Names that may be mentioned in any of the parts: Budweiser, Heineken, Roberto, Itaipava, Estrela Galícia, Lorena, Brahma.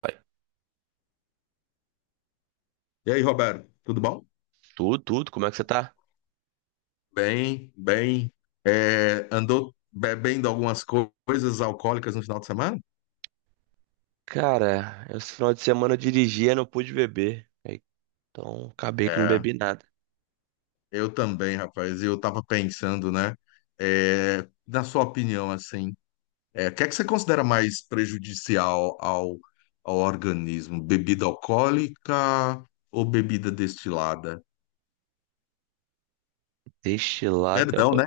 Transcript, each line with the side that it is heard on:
right: Pai.
left: E aí, Roberto, tudo bom?
right: Tudo, tudo, como é que você tá?
left: Bem, bem. Andou bebendo algumas coisas alcoólicas no final de semana?
right: Cara, esse final de semana eu dirigi e não pude beber. Aí, então, acabei que não
left: É,
right: bebi nada.
left: eu também, rapaz. Eu tava pensando, né? Na sua opinião, assim, o que é que você considera mais prejudicial ao organismo? Bebida alcoólica ou bebida destilada?
right: Destilado é, o
left: Perdão,
right: co- é
left: né?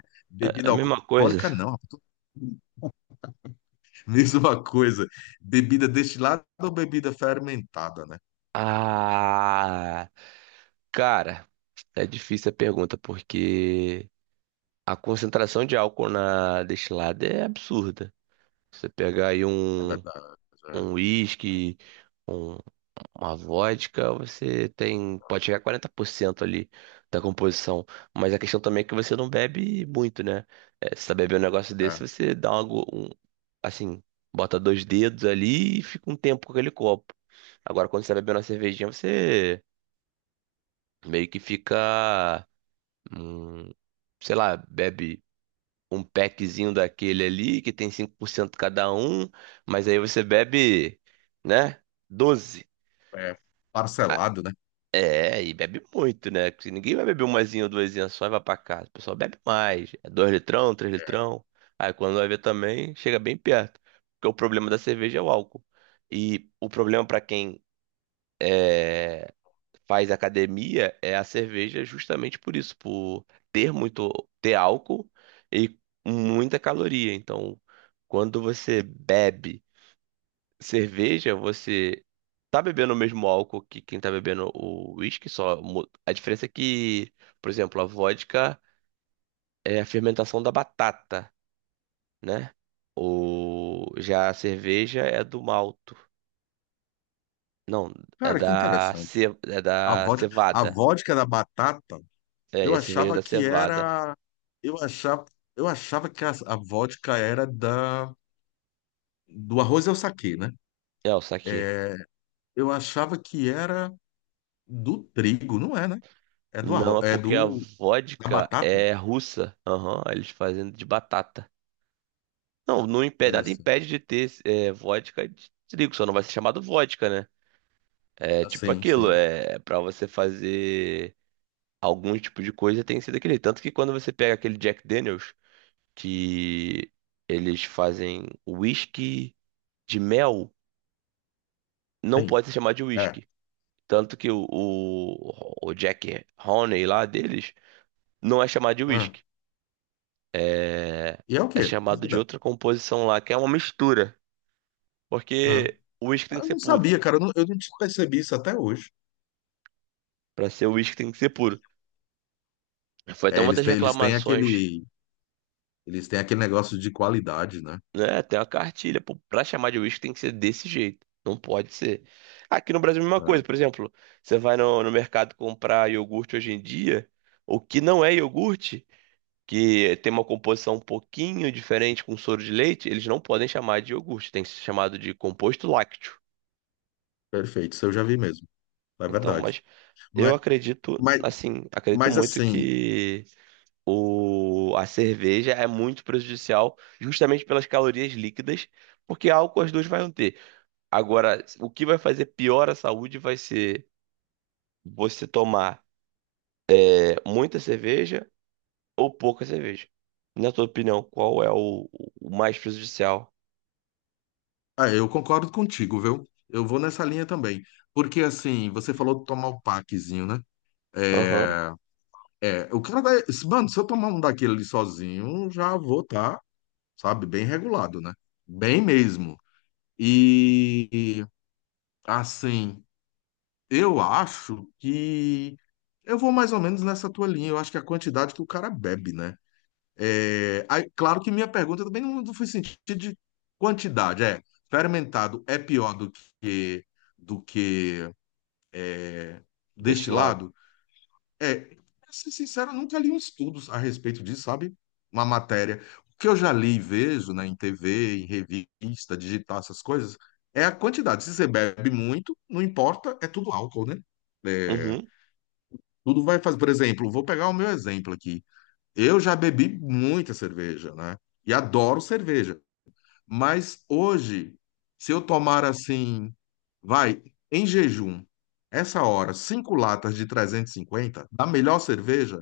right: é
left: Bebida
right: a mesma coisa.
left: alcoólica, não. Rapaz. Mesma coisa. Bebida destilada ou bebida fermentada, né?
right: Ah, cara, é difícil a pergunta, porque a concentração de álcool na destilada é absurda. Você pegar aí
left: É
right: um,
left: verdade.
right: um
left: É. É.
right: whisky. Uma vodka, você tem, pode chegar a 40% ali da composição. Mas a questão também é que você não bebe muito, né? É, se você tá bebendo um negócio
left: É,
right: desse, você dá algo, assim, bota dois dedos ali e fica um tempo com aquele copo. Agora, quando você tá bebendo uma cervejinha, você meio que fica, hum, sei lá, bebe um packzinho daquele ali, que tem 5% cada um, mas aí você bebe, né? 12.
left: é parcelado, né?
right: É, e bebe muito, né? Porque ninguém vai beber umazinha ou duasinha só e vai pra casa. O pessoal bebe mais. É dois litrão, três litrão. Aí quando vai ver também, chega bem perto. Porque o problema da cerveja é o álcool. E o problema pra quem faz academia é a cerveja justamente por isso, por ter muito, ter álcool e muita caloria. Então, quando você bebe cerveja, você tá bebendo o mesmo álcool que quem tá bebendo o whisky, só a diferença é que, por exemplo, a vodka é a fermentação da batata, né? O já a cerveja é do malto. Não,
left: Cara, que interessante.
right: é
left: A
right: da
left: vodka, a
right: cevada.
left: vodka da batata,
right: É, e
left: eu
right: a cerveja é
left: achava
right: da
left: que
right: cevada.
left: era. Eu achava, eu achava que a vodka era do arroz e o saquê, né?
right: É o saquê.
left: É, eu achava que era do trigo, não é, né? É do
right: Não,
left: arroz,
right: é
left: é
right: porque a
left: do da
right: vodka
left: batata.
right: é russa. Aham, eles fazem de batata. Não, não impede, nada
left: Parece.
right: impede de ter é, vodka de trigo, só não vai ser chamado vodka, né? É tipo
left: Assim,
right: aquilo,
left: sim,
right: é para você fazer algum tipo de coisa tem que ser daquele. Tanto que quando você pega aquele Jack Daniels, que eles fazem whisky de mel, não
left: sim.
right: pode ser chamado de
left: É.
right: whisky. Tanto que o Jack Honey lá deles não é chamado de
left: Ah.
right: whisky. É,
left: E é o
right: é
left: quê?
right: chamado de
left: Nada.
right: outra composição lá, que é uma mistura.
left: Ah.
right: Porque o whisky tem que
left: Eu
right: ser
left: não
right: puro.
left: sabia, cara. Eu não percebi isso até hoje.
right: Pra ser whisky tem que ser puro. Foi até
left: É,
right: uma
left: eles
right: das
left: têm, eles têm
right: reclamações.
left: aquele Eles têm aquele negócio de qualidade, né?
right: Né? Tem uma cartilha. Pô, pra chamar de uísque tem que ser desse jeito. Não pode ser. Aqui no Brasil é a mesma
left: Ah,
right: coisa. Por exemplo, você vai no mercado comprar iogurte hoje em dia, o que não é iogurte, que tem uma composição um pouquinho diferente com soro de leite, eles não podem chamar de iogurte. Tem que ser chamado de composto lácteo.
left: perfeito, isso eu já vi mesmo, é
right: Então,
left: verdade.
right: mas eu
left: Mas,
right: acredito,
left: mas,
right: assim, acredito
left: mas
right: muito
left: assim,
right: que a cerveja é muito prejudicial justamente pelas calorias líquidas, porque álcool as duas vão ter. Agora, o que vai fazer pior à saúde vai ser você tomar muita cerveja ou pouca cerveja. Na tua opinião, qual é o mais prejudicial?
left: ah, eu concordo contigo, viu? Eu vou nessa linha também. Porque assim, você falou de tomar o packzinho, né?
right: Aham,
left: É, o cara vai. Mano, se eu tomar um daquele ali sozinho, já vou tá, sabe, bem regulado, né? Bem mesmo. E assim, eu acho que eu vou mais ou menos nessa tua linha. Eu acho que a quantidade que o cara bebe, né? Aí, claro que minha pergunta também não foi sentido de quantidade. Fermentado é pior do que do que
right: deste lado.
left: destilado? É, pra ser sincero, eu nunca li um estudo a respeito disso, sabe? Uma matéria. O que eu já li e vejo, né, em TV, em revista, digitar essas coisas, é a quantidade. Se você bebe muito, não importa, é tudo álcool, né? É,
right: Uhum.
left: tudo vai fazer. Por exemplo, vou pegar o meu exemplo aqui. Eu já bebi muita cerveja, né? E adoro cerveja. Mas hoje, se eu tomar assim, vai, em jejum, essa hora, cinco latas de 350 da melhor cerveja,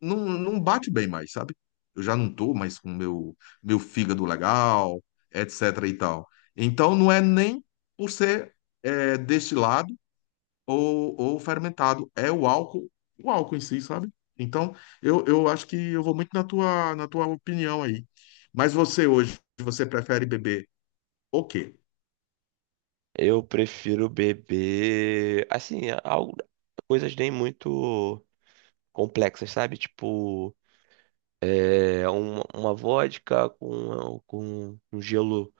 left: não, não bate bem mais, sabe? Eu já não tô mais com meu fígado legal, etc e tal. Então não é nem por ser destilado ou fermentado, é o álcool em si, sabe? Então eu acho que eu vou muito na tua opinião aí. Mas você hoje, você prefere beber o quê?
right: Eu prefiro beber, assim, é algo, coisas nem muito complexas, sabe? Tipo, é, uma vodka com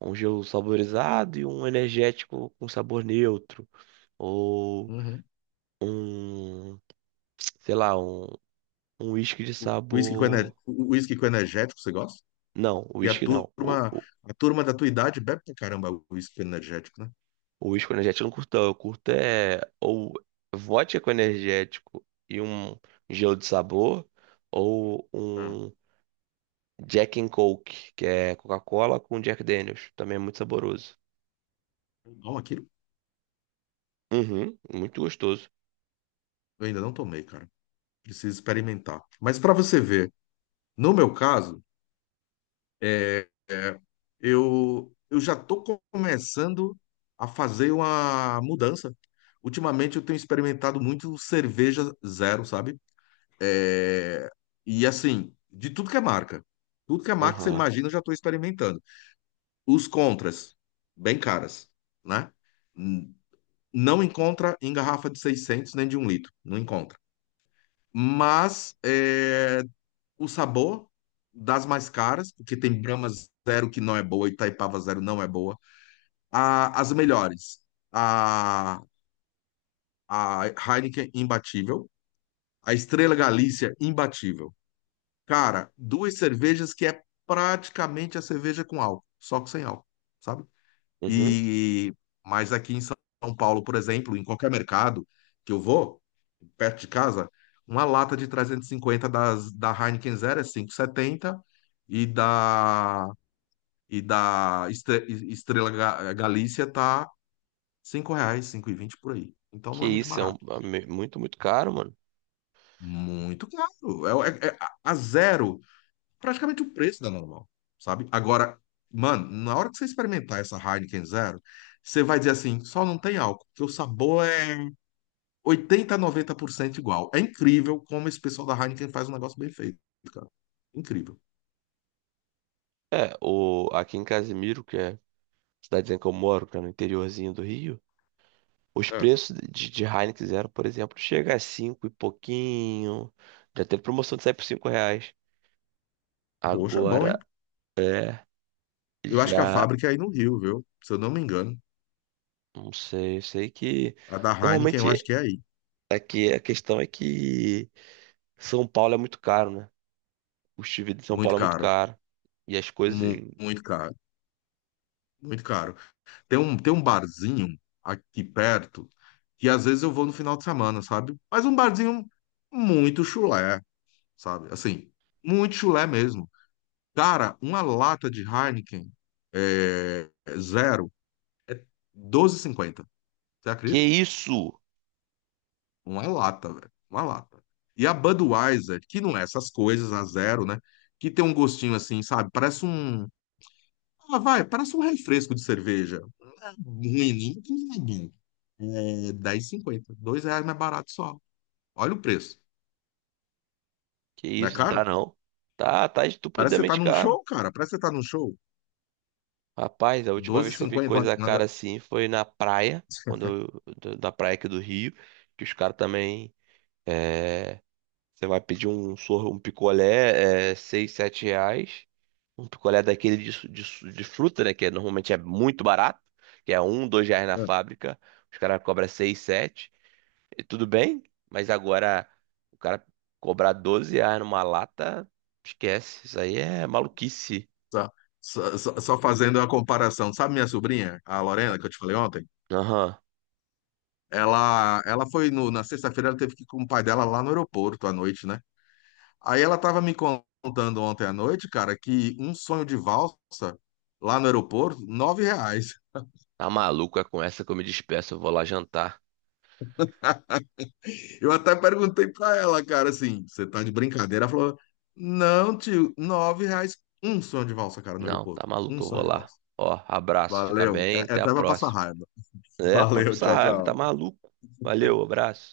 right: um gelo saborizado e um energético com sabor neutro. Ou
left: Uhum.
right: um sei lá, um uísque de
left: O Whisky com, ener...
right: sabor.
left: o whisky com energético, você gosta?
right: Não,
left: Porque a
right: uísque não. O,
left: turma,
right: o,
left: a turma da tua idade bebe pra caramba o whisky energético, né?
right: o uísque com energético eu não curto. Não. Eu curto é ou vodka com energético e um gelo de sabor, ou
left: Ah,
right: um Jack and Coke, que é Coca-Cola com Jack Daniels. Também é muito saboroso.
left: bom, aquilo
right: Uhum, muito gostoso.
left: eu ainda não tomei, cara. Preciso experimentar. Mas para você ver, no meu caso, é, é, eu já tô começando a fazer uma mudança. Ultimamente eu tenho experimentado muito cerveja zero, sabe? É, e assim, de tudo que é marca. Tudo que é marca, você
right: Aham.
left: imagina, eu já estou experimentando. Os contras, bem caras, né? N- Não encontra em garrafa de 600 nem de um litro, não encontra. Mas o sabor das mais caras, porque tem Brahma Zero que não é boa, Itaipava Zero não é boa. As melhores, a, a Heineken imbatível, a Estrela Galícia imbatível. Cara, duas cervejas que é praticamente a cerveja com álcool, só que sem álcool, sabe?
right: Uhum.
left: E mas aqui em São Paulo, por exemplo, em qualquer mercado que eu vou, perto de casa, uma lata de 350 da Heineken Zero é 5,70 e setenta e da e da Estrela Galícia tá R$ 5, 5,20 por aí. Então não
right: Que
left: é muito
right: isso,
left: barato.
right: é muito, muito caro, mano.
left: Muito caro. A zero, praticamente o preço da normal, sabe? Agora, mano, na hora que você experimentar essa Heineken Zero, você vai dizer assim, só não tem álcool, porque o sabor é 80 a 90% igual. É incrível como esse pessoal da Heineken faz um negócio bem feito, cara. Incrível.
right: É, aqui em Casimiro, que é a cidadezinha que eu moro, que é no interiorzinho do Rio. Os
left: É.
right: preços de Heineken Zero, por exemplo, chega a 5 e pouquinho. Já teve promoção de sai por R$ 5.
left: Poxa, é bom, hein?
right: Agora é
left: Eu acho que a
right: já.
left: fábrica é aí no Rio, viu? Se eu não me engano.
right: Não sei, eu sei que.
left: A da Heineken, eu acho
right: Normalmente
left: que é aí.
right: aqui a questão é que São Paulo é muito caro, né? O custo de vida de São
left: Muito
right: Paulo é muito
left: caro.
right: caro. E as coisas.
left: Muito, caro. Muito caro. Tem um barzinho aqui perto que às vezes eu vou no final de semana, sabe? Mas um barzinho muito chulé, sabe? Assim, muito chulé mesmo. Cara, uma lata de Heineken é, zero, 12,50. Você
right: Que
left: acredita?
right: isso?
left: Uma lata, velho. Uma lata. E a Budweiser, que não é essas coisas, a zero, né? Que tem um gostinho assim, sabe? Parece um. Ah, vai, parece um refresco de cerveja. Ruim, não é. 10,50, R$ 2 mais barato só. Olha o preço.
right: Que
left: Não é
right: isso? Não dá
left: caro?
right: não. Tá, tá
left: Parece que você tá
right: estupidamente
left: num
right: caro.
left: show, cara. Parece que você tá num show.
right: Rapaz, a última vez que eu vi
left: R$12,50.
right: coisa cara assim foi na praia, quando eu, da praia aqui do Rio, que os caras também. Você vai pedir um sorro, um picolé, é, seis, sete reais. Um picolé daquele de fruta, né? Que é, normalmente é muito barato, que é um, dois reais na
left: É,
right: fábrica. Os caras cobram seis, sete. E tudo bem, mas agora o cara cobrar R$ 12 numa lata, esquece. Isso aí é maluquice.
left: Só, só fazendo a comparação. Sabe minha sobrinha, a Lorena, que eu te falei ontem?
right: Aham.
left: Ela foi na sexta-feira, ela teve que ir com o pai dela lá no aeroporto à noite, né? Aí ela tava me contando ontem à noite, cara, que um sonho de valsa lá no aeroporto, R$ 9.
right: Tá maluco, é com essa que eu me despeço. Eu vou lá jantar.
left: Eu até perguntei pra ela, cara, assim, você tá de brincadeira? Ela falou, não, tio, R$ 9, um sonho de valsa, cara, no
right: Não,
left: aeroporto.
right: tá
left: Um
right: maluco, eu vou
left: sonho de
right: lá.
left: valsa.
right: Ó, abraço, fica
left: Valeu. É,
right: bem,
left: é
right: até
left: até
right: a
left: pra passar
right: próxima.
left: raiva.
right: É, pra
left: Valeu,
right: passar
left: tchau,
right: raiva, tá
left: tchau.
right: maluco. Valeu, abraço.